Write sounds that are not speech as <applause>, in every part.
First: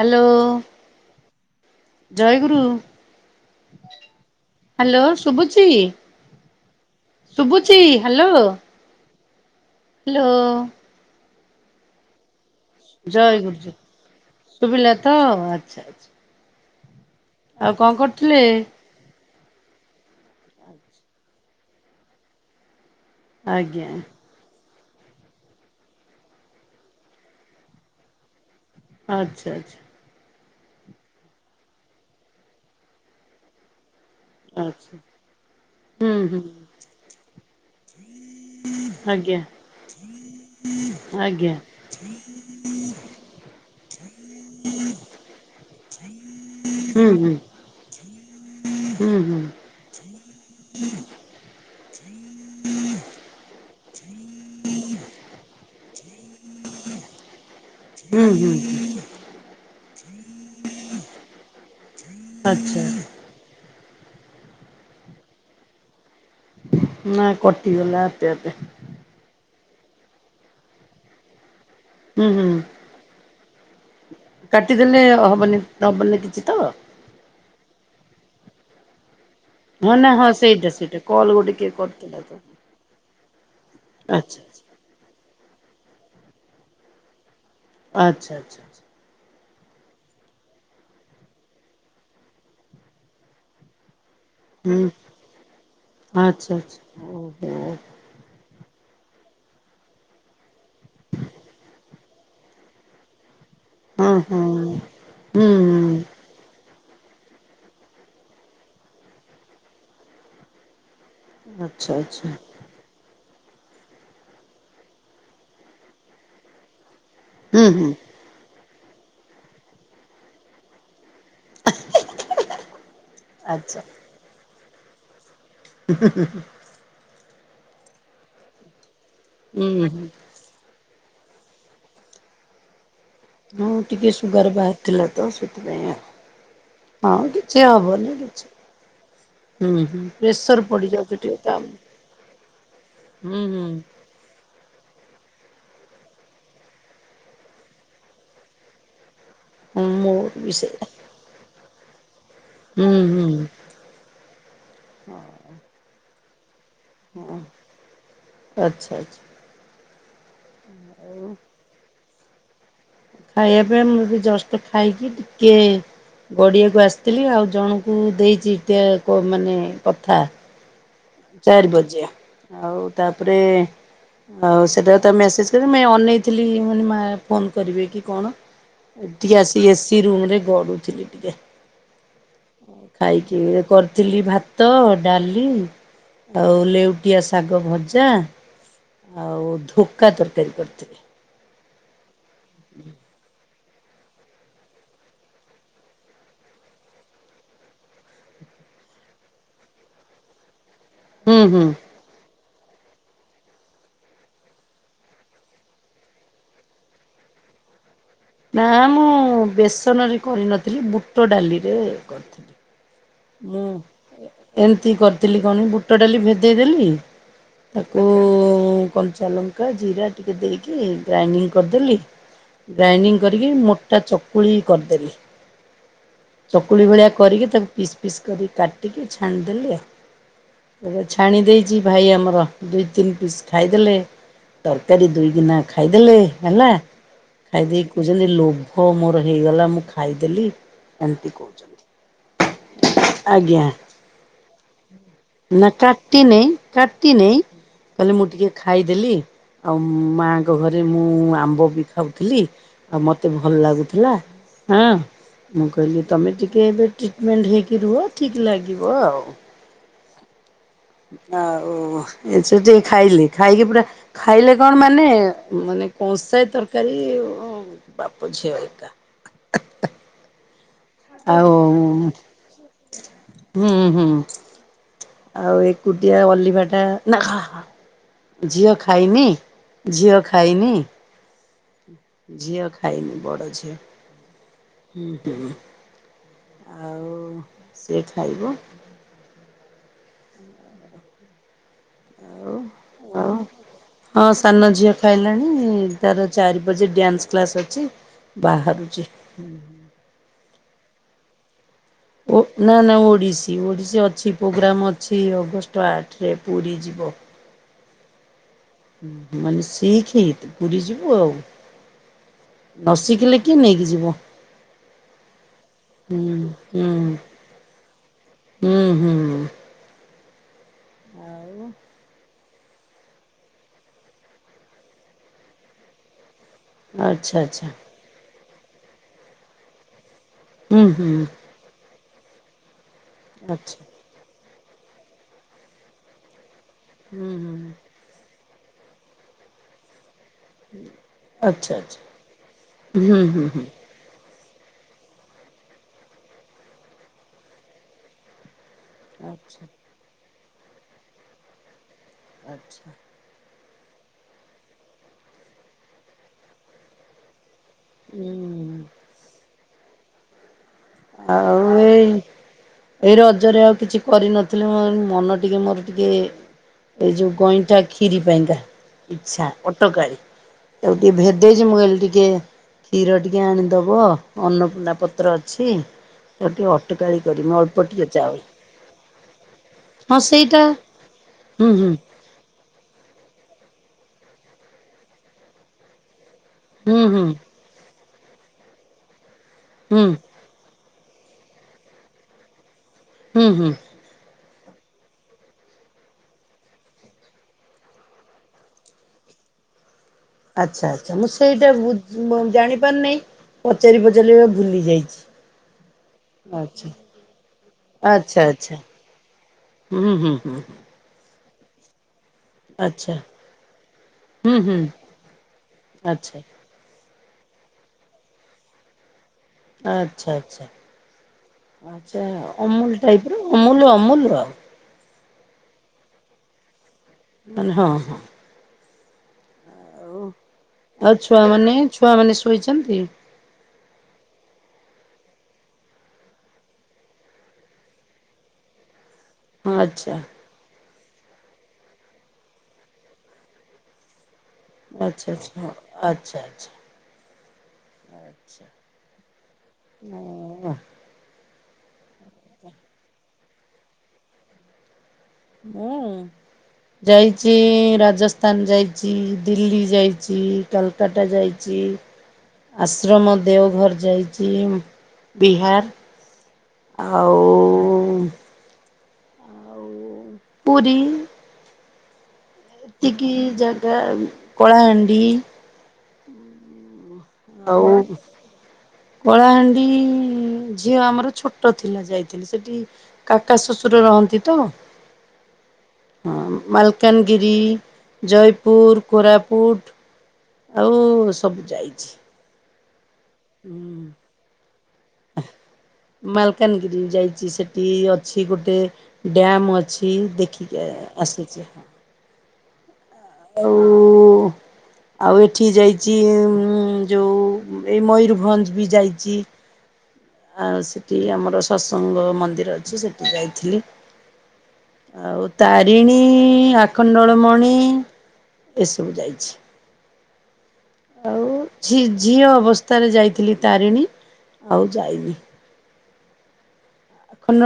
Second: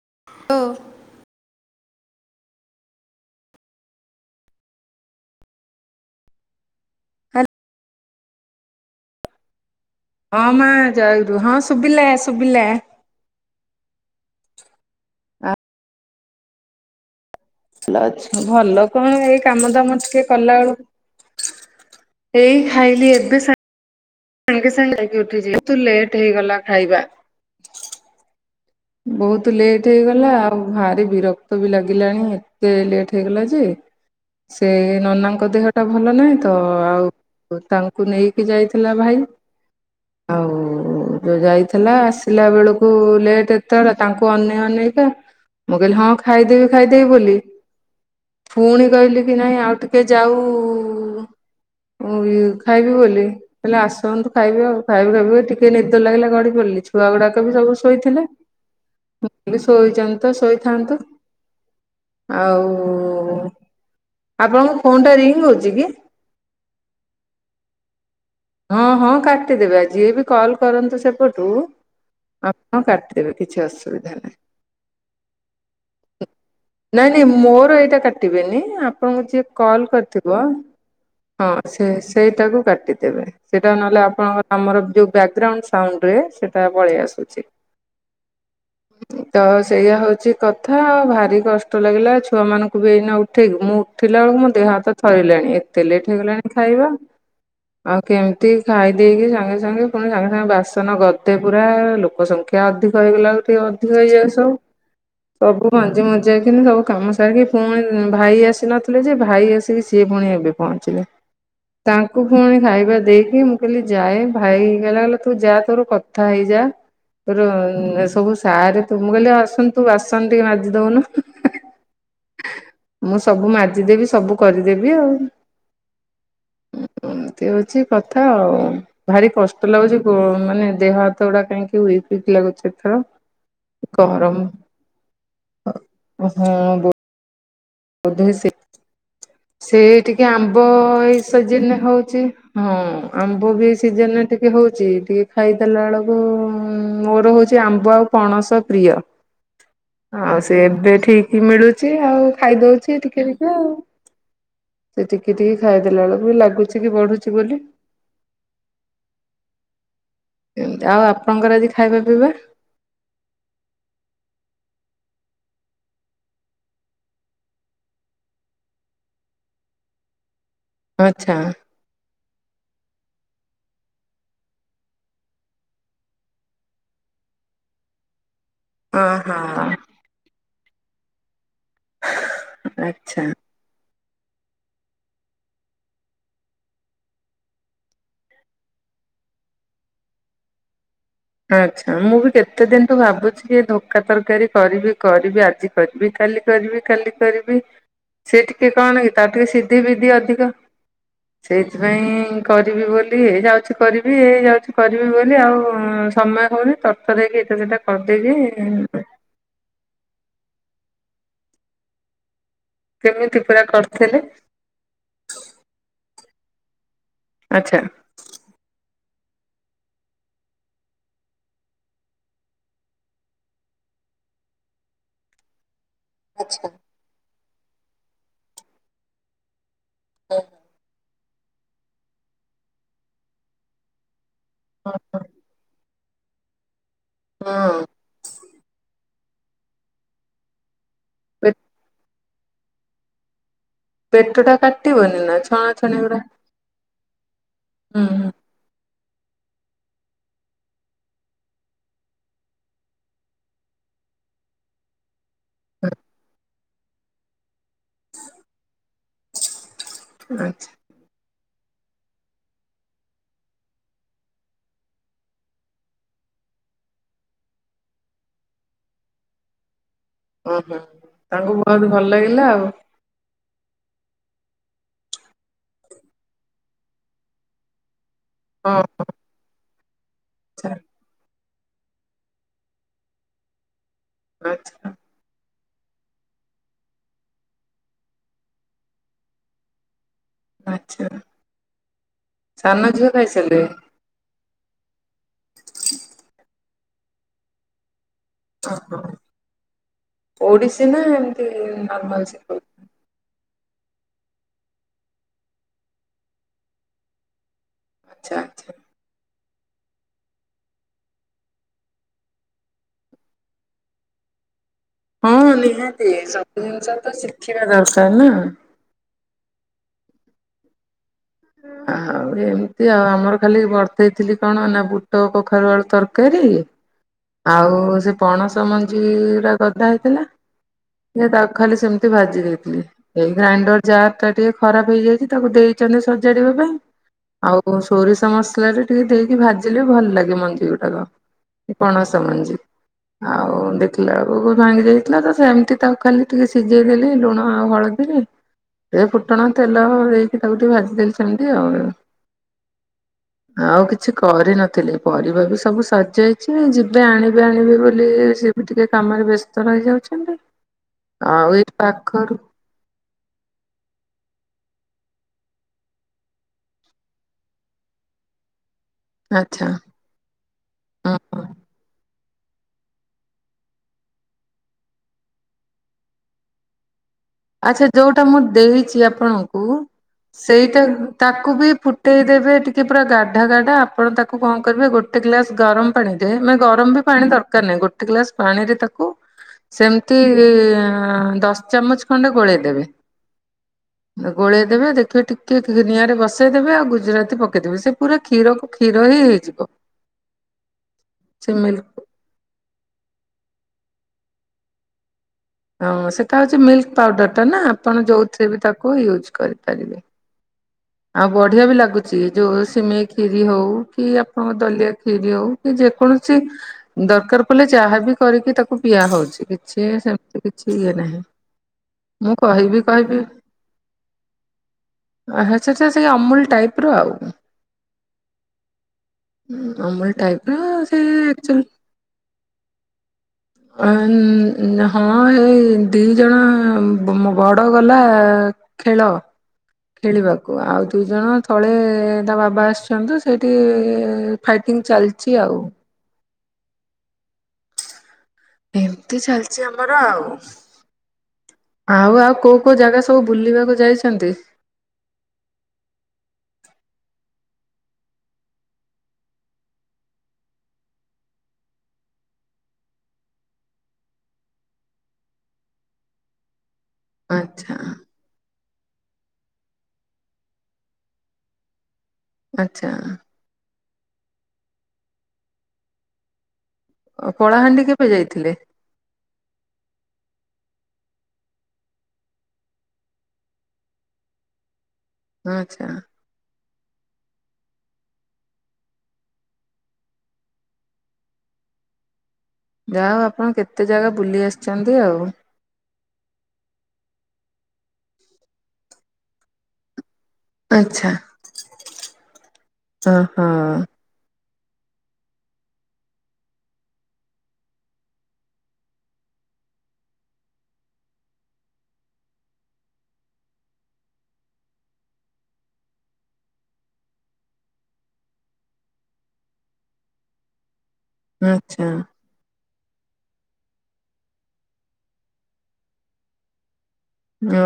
Hello hello ଜୟଗୁରୁ। Hello ଶୁଭୁଛି ଶୁଭୁଛି ହାଲୋ। ହଁ ମା ଜୟ ଗୁରୁ ହଁ ଶୁଭିଲା ଶୁଭିଲା। ଜୟ ଗୁରୁ ଶୁଭିଲା ତ ଆଚ୍ଛା ଆଚ୍ଛା। ଆଉ କଣ ଭଲ କରୁଥିଲେ ଅଛ ଭଲ କଣ ଏଇ କାମ ଦାମ ଟିକେ କଲା ବେଳକୁ ଏଇ ଖାଇଲି ଏବେ। ଆଜ୍ଞା। ସାଙ୍ଗେ ସାଙ୍ଗେ ଖାଇକି ଉଠିଛି କିନ୍ତୁ ଲେଟ୍ ହେଇଗଲା ଖାଇବା। ଆଚ୍ଛା ବହୁତ ଆଚ୍ଛା ଲେଟ୍ ହେଇଗଲା ଆଉ ଭାରି ବିରକ୍ତ ବି ଲାଗିଲାଣି ଏତେ ଲେଟ୍ ହେଇଗଲା ଯେ। ସେ ଆଚ୍ଛା ନନାଙ୍କ ଦେହଟା ହୁଁ ଭଲ ହୁଁ ନାହିଁ ତ ଆଉ ତାଙ୍କୁ ନେଇକି ଯାଇଥିଲା ଭାଇ। ଆଜ୍ଞା ଆଉ ଯୋଉ ଆଜ୍ଞା ଯାଇଥିଲା ଆସିଲା ବେଳକୁ ଲେଟ୍ ହଁ ବା ତାଙ୍କୁ ଅନେଇ ଅନେଇ କା ମୁଁ କହିଲି ହଁ ଖାଇଦେବି ହୁଁ ଖାଇଦେବି ହୁଁ ବୋଲି ପୁଣି ହୁଁ କହିଲି କି ହୁଁ ନାଇଁ ଆଉ ଟିକେ ଯାଉ। ମୁଁ କହିଲି ଖାଇବି ବୋଲି କହିଲି ଆସନ୍ତୁ ଖାଇବି ଆଉ। ଖାଇବି ଖାଇବି ବୋଲି ଟିକେ ନିଦ ଲାଗିଲା ଗଡି ପଡିଲି ଛୁଆ ଗୁଡାକ ସବୁ ସବୁ ଶୋ ହୁଁ ହୁଁ ହୁଁ। ମୁଁ କହିଲି ଶୋଇଛନ୍ତି ତ ଶୋଇଥାନ୍ତୁ। ଆଉ ଆଚ୍ଛା ଆପଣଙ୍କ ଫୋନ୍ ଟା ରିଙ୍ଗ୍ ହଉଛି କି? ନାଁ କଟିଗଲା ଆପେ ଆପେ। ହଁ ହଁ କାଟିଦେବେ ଆଜି ଯିଏ ବି କଲ୍ କରନ୍ତୁ ସେପଟୁ ହୁଁ ହୁଁ ଆପଣ କାଟିଦେବେ କିଛି ଅସୁବିଧା ନାହିଁ। କାଟିଦେଲେ ହବନି ହବନି କିଛି ତ ନାଇଁ ନାଇଁ ମୋର ଏଇଟା କାଟିବେନି ଆପଣଙ୍କୁ ଯିଏ କଲ୍ ହଁ ନା ହଁ କରିଥିବ ସେଇଟା ସେଇଟା କଲ୍ ହଁ ଗୋଟେ କିଏ ସେ କରିଥିଲା ତ ସେଇଟାକୁ କାଟିଦେବେ। ସେଇଟା ନହେଲେ ଆଚ୍ଛା ଆପଣଙ୍କର ଆମର ଯୋଉ ବ୍ୟାଗଗ୍ରାଉଣ୍ଡ୍ ସାଉଣ୍ଡରେ ସେଟା ପଳେଇ ଆସୁଛି। ଆଚ୍ଛା ଆଚ୍ଛା ଆଚ୍ଛା। ତ ସେଇଆ ହଉଛି କଥା ଭାରି କଷ୍ଟ ଲାଗିଲା ଛୁଆ ମାନଙ୍କୁ ବି ଏଇନା ଉଠେଇଲି ମୁଁ। ଉଠିଲା ବେଳକୁ ମୋ ଦେହ ହୁଁ ହାତ ଥରିଲାଣି ଏତେ ଲେଟ୍ ଆଚ୍ଛା ହେଇଗଲାଣି ଆଚ୍ଛା ଖାଇବା। ଓହୋ ଆଉ କେମିତି ଖାଇ ଦେଇକି ସାଙ୍ଗେ ସାଙ୍ଗେ ପୁଣି ସାଙ୍ଗେ ସାଙ୍ଗେ ବାସନ ଗଦେ ପୁରା ଲୋକ ସବୁ ଟିକେ ଅଧିକ ହେଇଗଲା ବେଳକୁ ଟିକେ ଅଧିକ ହଁ ହେଇଯାଏ ସବୁ ହଁ। ହୁଁ ସବୁ ମାନେ ହୁଁ ଯେମି ଯାଇକିନା ସବୁ କାମ ସାରିକି ପୁଣି ଭାଇ ଆସି ନଥିଲେ ଯେ ଭାଇ ଆସିକି ସିଏ ପୁଣି ଏବେ ପହଞ୍ଚିଲେ। ଆଚ୍ଛା ତାଙ୍କୁ ଆଚ୍ଛା ପୁଣି ଖାଇ ଦେଇକି ମୁଁ କହିଲି ଯାଏଁ ଭାଇ କହିଲା କି ତୁ ଯା ତୋର କଥା ହେଇଯା। ତୋର ହୁଁ ହୁଁ ଏ ସବୁ ସାରେ ତ ମୁଁ କହିଲି ଆସୁନୁ ତୁ ବାସନ ଟିକେ ମାଜିି ଦଉନୁ। ମୁଁ ସବୁ ଆଚ୍ଛା। ମାଜିଦେବି ସବୁ କରିଦେବି ଆଉ। ହୁଁଁ ହୁଁ ହୁଁ। ଉଁ ଏମିତି କଥା ଆଉ ଭାରି ହୁଁ କଷ୍ଟ ଲାଗୁଛି ହୁଁ ଗୋ ମାନେ ଦେହ ହାତ ଉଡା କାହିଁକି ଉଇକ୍ ଉଇକ୍ ଲାଗୁଚି ଏଥର। ହୁଁ ଟିକେ ଗରମ ସୁଗାର ବାହାରିଥିଲା ତ ସେଥିପାଇଁ ହଁ ଆଉ ଆଉ ସିଏ ହବନି ବୋଧେ ସେ କିଛି। ସେ ହୁଁ ହୁଁ ଟିକେ ପ୍ରେସର ଆମ୍ବ ପଡିଯାଉଛି ଏଇ ଟିକେ ତ। ସିଜିନରେ ହଉଛି ହଁ ହୁଁ ଆମ୍ବ ହୁଁ ବି ଏ ସିଜନରେ ଟି କେ ହୋଉଛି ଟିକେ ଖାଇଦଲା ବେଳକୁ ମୋର ହୋଉଛି ଆମ୍ବ ଆଉ ପଣସ ପ୍ରିୟ। ହଁ ମୋର ଆଉ ବି ସେ ସେଇଆ ଏବେ ଠି କି ମିଳୁଛି ଆଉ ହୁଁ ଖାଇଦଉଛି ଟିକେ ହୁଁ। ଟିକେ ଆଉ। ସେ ଟିକେ ଟିକେ ଖାଇଦେଲା ବେଳକୁ ବି ଲାଗୁ ଉଁ ଆଚ୍ଛା ଆଚ୍ଛା। ଏମତି ଆଉ ଆପଣଙ୍କର ଆଜି ଖାଇବା ପିଇବା। ଖାଇବା ପିଇବା ମୁଁ ବି ଜଷ୍ଟ ଖାଇକି ଟିକେ ଗଡ଼ିଆକୁ ଆସିଥିଲି ଆଉ ଜଣଙ୍କୁ ଦେଇଛି ଟେ କ ମାନେ କଥା ଆଚ୍ଛା ଚାରି ବଜେୟା ଆଉ ତାପରେ ଆଉ ସେଟା ତ ମେସେଜ ରେ ମେଁଇ ଅନେଇଥିଲି ମା ଫୋନ୍ କରିବେ କି କଣ। ଏଠିକି ଅହୋ ଆସି ଏସି ରୁମ ରେ ଗଡୁଥିଲି ଟିକେ। ଆଚ୍ଛା। ଖାଇକି ଏ କରିଥିଲି ଭାତ ଡାଲି ଆଉ ଲେଉଟିଆ ଶାଗ ଭଜା ଆଉ ଧୋକା ତରକାରୀ କରିିଥିଲି। ଆଚ୍ଛା ମୁଁ ବି କେତେ ଦିନ ଠୁ ଭାବୁଛି କି ଏ ଧୋ କା ତରକାରୀ କରିବି କରିବି ଆଜି କରିବି କାଲି କରିବି କାଲି କରିବି। ସେ ଟିକେ କଣ କି ତା ଟିକେ ସିଧି ବିଧି ଅଧିକ ହୁଁ ହୁଁ ସେଇଥିପାଇଁ କରିବି ବୋଲି ଏ ଯାଉଚି କରିବି ଏଇ ଯାଉଚି କରିବି ବୋଲି ଆଉ ସମୟ ହଉନି ତର୍ ତର୍ ହେଇକି ଏଟା ସେଟା କରିଦେବି ନା ମୁଁ ବେସନ ରେ କରିନଥିଲି ବୁଟ ଡାଲି ରେ କରିଥିଲି। କେମିତି ପୁରା ମୁଁ କରିଥିଲେ ଏମିତି କରିଥିଲି କଣ ବୁଟ ଡାଲି ଭେଦେଇଦେଲି ଆଚ୍ଛା। ତାକୁ କଞ୍ଚା ଲଙ୍କା ଜିରା ଟିକେ ଦେଇକି ଗ୍ରାଇଣ୍ଡିଙ୍ଗ କରିଦେଲି। ଗ୍ରାଇଣ୍ଡିଙ୍ଗ କରିକି ମୋଟା ଚକୁଳି କରିଦେଲି। ଆଚ୍ଛା ଚକୁଳି ଭଳିଆ କରିକି ତାକୁ ପିସ୍ ପିସ୍ କରିକି କାଟିକି ଛାଣିଦେଲି ଆଉ। ଛାଣି ଦେଇଚି ଭାଇ ଆମର ଦୁଇ ତିନି ପିସ୍ ଖାଇଦେଲେ ହଁ। ତରକାରୀ ଦୁଇଗିନା ଖା ଖାଇଦଲେ ହେଲା ହଁ ଖାଇଦେଇ କୋଉଚନ୍ତି ଲୋଭ ମୋର ହେଇଗଲା ମୁଁ ଖାଇଦେଲି ଏମିତି ପେ କୋଉଚନ୍ତି। ଆଜ୍ଞା। ପେଟ ଟା କାଟିବନି ନା ଛଣା ଛଣି ଗୁଡା କାଟିନେଇଁ କାଟିନେଇଁ ହୁଁ କହିଲେ ମୁଁ ଟିକେ ଖାଇଦେଲି ଆଉ ମାଆଙ୍କ ଘରେ ମୁଁ ଆମ୍ବ ବି ଖାଉଥିଲି। ଆଉ ମତେ ଭଲ ଲାଗୁଥିଲା ହଁ ମୁଁ କହିଲି ତମେ ଟିକେ ଏବେ ମେଣ୍ଢି ହେଇକି ରୁହ ଠିକ ଲାଗିବ ଆଉ। ହୁଁ ଆଚ୍ଛା ଆଚ୍ଛା। ହଁ ଆଉ ଏ ସେ ଟିକେ ଖାଇଲେ ଖାଇକି ପୁରା ଖାଇଲେ କଣ ମାନେ ମାନେ କଂସଏ ତରକାରୀ ବାପ ଝିଅ ଏକା। ଓହୋ ଆଉ ତାଙ୍କୁ ବହୁତ ଭଲ ଲାଗିଲା ଆଉ। ହୁଁ ହୁଁ। ଆଉ ଏକୁଟିଆ ଅଲିଭା ଟା ନା ହା ହା ଝିଅ ଆଚ୍ଛା ଖାଇନି ଝିଅ ଖାଇନି ଝିଅ ଖାଇନି ବଡ ଝିଅ। <inaudible> ହୁଁହୁଁ। ଆଉ ସିଏ ଖାଇବୁ। ଆଚ୍ଛା ଆଉ ସାନ ଝିଅ ଖାଇ ଆଉ ସାରିଲେଣି? ହଁ ସାନ ଝିଅ ଖାଇଲାଣି ତାର ଚାରି ବଜେ ଡ୍ୟାନ୍ସ କ୍ଲାସ ଅଛି। ଓହୋ ବାହାରୁଛି ଓଡିଶୀ ନା ଏମିତି ନର୍ମାଲ। ଓ ଶିଖଉ ନା ନା ଓଡ଼ିଶୀ। ଓଡ଼ିଶୀ ଅଛି ପ୍ରୋଗ୍ରାମ୍ ଅଛି ଅଗଷ୍ଟ ଆଠରେ ପୁରୀ ଯିବ। ଆଚ୍ଛା ଆଚ୍ଛା। ଉଁ ହୁଁ ମାନେ ଶିଖି ଇତ୍ ପୁରି ଯିବୁ ଆଉ। ନସିଖିଲେ କିଏ ନେଇକି ଯିବ। ହଁ ନିହାତି ହୁଁ ସବୁ ହୁଁ ଜିନିଷ ତ ଶିଖିବା ଦରକାର ନା। ହୁଁ ହୁଁ ଆଉ ଆଉ ଏମିତି ଆଉ ଆମର ଖାଲି ବର୍ତ୍ତଇ ଥିଲି କଣ ନା ବୁଟ କଖାରୁ ଆଳୁ ତରକାରୀ ଆଚ୍ଛା ଆଚ୍ଛା ଆଉ ସେ ପଣସ ମଞ୍ଜିା ଉରା ଗଦା ହେଇଥିଲା ହୁଁ ହୁଁ ସେ ତା ଖାଲି ସେମିତି ଭାଜି ଦେଇଥିଲି ଏଇ ଆଚ୍ଛା ଗ୍ରାଇଣ୍ଡର ଯାରଟାରେ। ଟିକେ ଖରାପ ହେଇଯାଇଛି ତାକୁ ଦେଇଛନ୍ତି ସଜାଡିବା ପାଇଁ ହୁଁ ହୁଁ ଆଉ ସ ସୋରିଷ ମସଲାରେ ଟିକେ ଦେଇକି ଭାଜିଲେ ଭଲ ଲାଗେ ମଞ୍ଜି ଗୁଡ଼ାକ। ଆଚ୍ଛା ଆଚ୍ଛା କଣସ ମଞ୍ଜି ହୁଁ ହୁଁ ଆଉ ହୁଁ ଦେ ଥିଲା ବେଳକୁ ଭାଙ୍ଗି ଯାଇଥିଲା ତ ସେମିତି ତାକୁ ଖାଲି ଟିକେ ଭିଜେଇ ଦେଲି ଲୁଣ ଆଉ ହଳଦୀରେ। ଏ ଫୁଟଣ ଆଚ୍ଛା ତେଲ ଦେଇକି ତାକୁ ଟିକେ ଭାଜିଦେଲି ସେମିତି ଆଉ। ଆଚ୍ଛା। ଆଉ କିଛି କରିନଥିଲି ପରିବା ବି ସବୁ ସରି ଯିଇଛି ଯିବେ ଆଣିବେ ଆଣିବେ ବୋ ବୋଲି ସେ ବି ହୁଁ ଟିକେ କାମରେ ବ୍ୟସ୍ତ ରହିଯାଉଛନ୍ତି ଆଉ ଏଇ ପାଖରୁ ଏଇ ରଜରେ ଆଉ କିଛି କରିନଥିଲେ ମୋର ମନ ଟିକେ ମୋର ଟିକେ ଏଇ ଯୋଉ ଗଇଁଠା କ୍ଷିରି ପାଇଁକା ଇଚ୍ଛା ଅଟକାଳି। ଆଉ ଟିକେ ଆଚ୍ଛା। ଭେଦେଇଛି ମୁଁ କହିଲି ଟିକେ କ୍ଷୀର ଟିକେ ଆଣିଦବ ଅନ୍ନପୂର୍ଣ୍ଣା ପତ୍ର ଛି। ଆଚ୍ଛା ଯୋଉଟା ଚାଉଳ ମୁଁ ଦେଇଛି ଆପଣଙ୍କୁ ସେଇଟା ତାକୁ ବି ହୁଁ ହୁଁ ଫୁଟେଇ ଦେବେ ଟି ପୁରା ଗାଢା ଗାଢା ଆପଣ ତାକୁ କଣ କରିବେ ଗୋଟେ ଗ୍ଲାସ ଗରମ ପାଣି ରେ ମାନେ ଗରମ ହୁଁ ବି ହୁଁ ପାଣି ଦର କାର ନାଇଁ ଗୋଟେ ଗ୍ଲାସ୍ ପାଣିରେ ତାକୁ ହୁଁ ସେମିତି ଦଶ ଚାମଚ୍ ଖଣ୍ଡେ ଗୋଳେଇ ଦେବେ। ହୁଁ ହୁଁ। ଗୋଳେଇ ଦେବେ ଦେଖିବେ ଟିକେ ନିଆଁରେ ବସେଇଦେବେ ଆଉ ଗୁଜୁରାତି ପକେଇଦେବେ ସେ ପୁରା କ୍ଷୀରକୁ କ୍ଷୀର ହି ହେଇଯିବ। ଆଚ୍ଛା ଆଚ୍ଛା ମୁଁ ସେ ସେଇଟା ମିଲ୍କ ବୁ ଜାଣି ପାରୁନେଇ ପଚାରି ପଚାରିବି ବୋଲି ଭୁଲି ଯାଇଚି। ହଁ ସେଟା ହେଉଚି ମିଲ୍କ୍ ପାଉଡର ଟା ନା ଆପଣ ଯଉଥିରେ ବି ତାକୁ ୟୁଜ୍ କରିପାରିବେ। ହୁଁ ହୁଁ ହୁଁ। ଆଉ ବଢ଼ିଆ ବି ଲାଗୁ ସେ ଜୋଉ ସିମେଇ ଖିରି ହଉ କି ଆପଣଙ୍କ ଦଲିଆ ଖିରି ହଉ କି ଯେକୌଣସି ଆଚ୍ଛା ଦରକାର ପଡ଼ିଲେ ଚାହା ବି କରିକି ତାକୁ ପିଆ ହଉଛି। କିଛି ଆଚ୍ଛା ସେମିତି ଆଚ୍ଛା କିଛି ଇଏ ନାହିଁ। ଆଚ୍ଛା ମୁଁ କହିବି ଅମୁଲ୍ ଟାଇପ୍ ର ଅମୁଲ୍ ଅମୁଲ୍ ଆଉ ଆହା ସେଟା ସେଇ ଅମୁଲ୍ ଟାଇପ୍ ର ଆଉ। ମାନେ ହଁ ହଁ। ହୁଁ ଅମୁଲ୍ ଟାଇପ୍ ର ସେ ଚୁ ଛୁଆ ମାନେ ଶୋଇଚନ୍ତି? ଅନ୍ ହଁ ଏଇ ଦି ଜଣ ବ ବଡ଼ ଗଲା ଖେଳ ଆଚ୍ଛା ଖେଳିବ ଛୁଆ ଆଉ ଦୁଇ ଜଣ ତଳେ ତା ବାବା ଆସିଚନ୍ତି ସେଇଟିଇ ଆଚ୍ଛା ଆଚ୍ଛା ହଁ ଆଚ୍ଛା ଆଚା। ଏମତି ଚାଲଚି ଆମର ଆଉ। ଆଉ ଆଉ କୋଉ କୋଉ ଜାଗା ସବୁ ବୁଲିବାକୁ ଯାଇଚନ୍ତି? ମୁଁ। ଯାଇଚିଇ ରାଜସ୍ଥାନ୍ ଯାଇଚି, ଦିଲ୍ଲୀ ଯାଇଚି। କାଲ୍କାଟା ଯାଇଚି। ଆଶ୍ରମ ଦେଓଭର୍ ଯାଇଚି, ଉଂ ବିହାର। ଆଚ୍ଛା ଆଉଉ ପୁରୀ ଆଚ୍ଛା ଏତିକି ଜାଗା କଳାହାଣ୍ଡି ଅ, କଳାହାଣ୍ଡି ଆଉ କେବେ ଯାଇଥିଲେ? କଳାହାଣ୍ଡିଇ ଝିଅ ଆମର ଛୋଟ ଥିଲା ଯାଇଥିଲି। ସେଠି କାକା ଶଶୁର ରହନ୍ତି ତ। ଆଚ୍ଛା। ମାଲକାନଗିରି, ଜୟପୁର୍, କୋରାପୁଟ୍। ଆଉଉ ସବୁ ଯାଇଚି। ଯାହା ହଉ ଆପଣ କେତେ ଜାଗା ବୁଲି ଆସ୍ଚନ୍ତି ଆଉ। ମାଲକାନଗିରି ଯାଇଚି ସେଠି ଅଛି ଗୋଟେ ଡ୍ୟାମ୍ ଅଛି ଦେଖି ଯାଆ ଆଚ୍ଛା ଆସିଚି। ହଁ ହ। ଆଉଉ ଆଉ ଏଠି ଯାଇଚି ଉଁ ଯଉ ଏଇ ମୟୂରଭଞ୍ଜ୍ ବି ଯାଇଚି। ଆଉ ସେଠି ଆମର ସସଙ୍ଗ ମନ୍ଦିର ଅଛି ସେଠି ଯାଇଥିଲି। ଆଉ ତାରିଣୀଇ, ଆଖଣ୍ଡଳ ମଣି। ଏସବୁ ଯାଇଛି। ଆଉ ଆଚ୍ଛା ଝି ଝିଅ ଅବସ୍ଥାରେ ଯାଇଥିଲି ତାରିଣୀ ଆଉ ଯାଇନି।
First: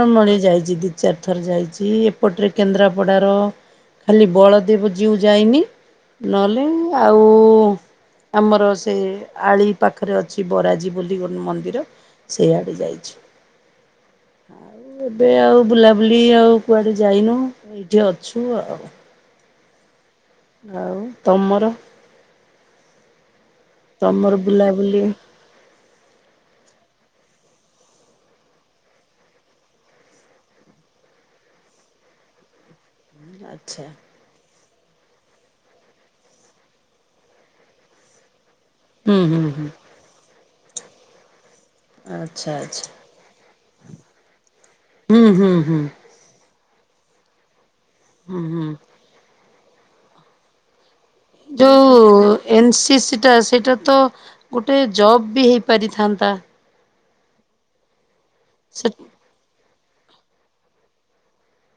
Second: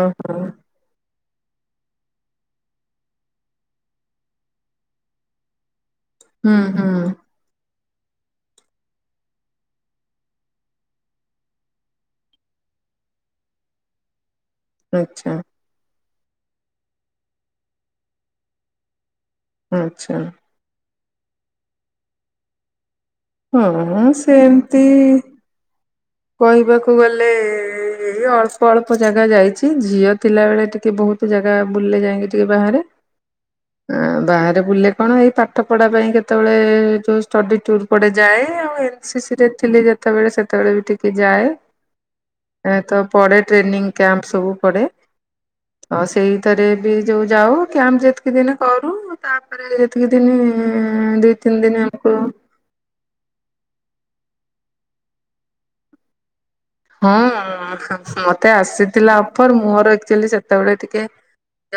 ଓହୋ ଯାଇଚି ଦି ଚାରି ଥର ଯାଇଚି। ଏପଟରେ କେନ୍ଦ୍ରାପଡ଼ାର ଖାଲି ବଳଦେବଜୀଉ ଯାଇନି ହୁଁ ନହଲେ ହୁଁ ଆଉ ଆମର ସେ ଆଳି ପାଖରେ ଅଛି ବରାଜୀ ବୋଲି ଗୋଟେ ମନ୍ଦିର ସେଇଆଡ଼େ ଯାଇଛି। ଆଉ ଏବେ ଆଚ୍ଛା ଆଉ ବୁଲାବୁଲି ଆଉ କୁଆଡ଼େ ଯାଇନୁ ଏଠି ଅଛୁ ଆଉ। ଆଚ୍ଛା। ଆଉ ତମର? ହଁ, ତମର ସେମିତି ବୁଲାବୁଲି କହିବାକୁ ଗଲେ ଏଇ ଅଳ୍ପ ଅଳ୍ପ ଜାଗା ଯାଇଛି, ଝିଅ ଥିଲା ବେଳେ ଟିକେ ବହୁତ ଜାଗା ବୁଲିଲେ ଯାଇକି ଟିକେ ବାହାରେ ଆଚ୍ଛା ଆ ବାହାରେ ବୁଲିଲେ କଣ ଏଇ ପାଠ ପଢ଼ା ପାଇଁ କେତେବେଳେ ଯୋଉ ଷ୍ଟଡି ଟୁୁର ପଡେ ଯାଏ ଆଉ ହୁଁ ଏନସିସି ହୁଁ ରେ ହୁଁ। ଥିଲି ଯେତେବେଳେ ସେତେବେଳେ ବି ଟିକେ ଯାଏ। ଆଚ୍ଛା ଏ ଆଚ୍ଛା ତ ପଡେ ଟ୍ରେନିଂ କ୍ୟାମ୍ପ ସବୁ ପଡେ, ହୁଁ ହୁଁ ହୁଁ ତ ସେଇ ଭିତରେ ବି ଯଉ ଯାଉ କ୍ୟାମ୍ପ ଯେତିକି ହୁଁ ଦିନ ହୁଁ। କରୁ, ତାପରେ ଯେତିକି ଦିନି ଦି ତିନି ଦିନି ଯୋଉ ଆମକୁ ଏନ୍ ସି ସିଟା ସେଇଟା ତ ଗୋଟେ ଜବ୍ ବି ହେଇପାରିଥାନ୍ତା? ହଁ, ମତେ ସେ ଆସିଥିଲା ଅଫର ମୋର ଆକଚୁଆଲି ସେତେବେଳେ ଟିକେ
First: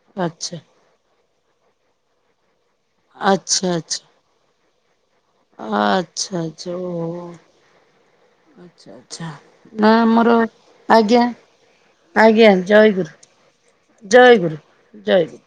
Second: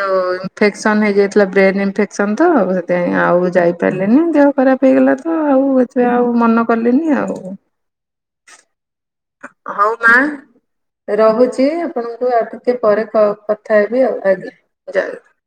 ଯଉ ଆଚ୍ଛା ଇନଫେକ୍ସନ ହେଇଯାଇଥିଲା ବ୍ରେନ ଇନଫେକ୍ସନ ତ ସେ ଏତେ ଆଉ ଆଚ୍ଛା ଆଚ୍ଛା ଯାଇପାରିଲିନି ଦେହ ଖରାପ ହେଇଗଲା ତ ଆଉ ଏତେ ଆଉ ଆଚ୍ଛା ମନ କଲିନି ଆଉ। ଆଛା ଆଚ୍ଛା ହଉ ନା ମା ଆମର ଆଜ୍ଞା ରହୁଛି ଆପଣଙ୍କୁ ଆଉ ଆଜ୍ଞା ଟିକେ ପରେ ଜୟଗରୁ। କ- କଥା ହେବି ଆଉ ଆଜ୍ଞା ଜୟଗୁରୁ, ଜୟ ଗୁରୁ।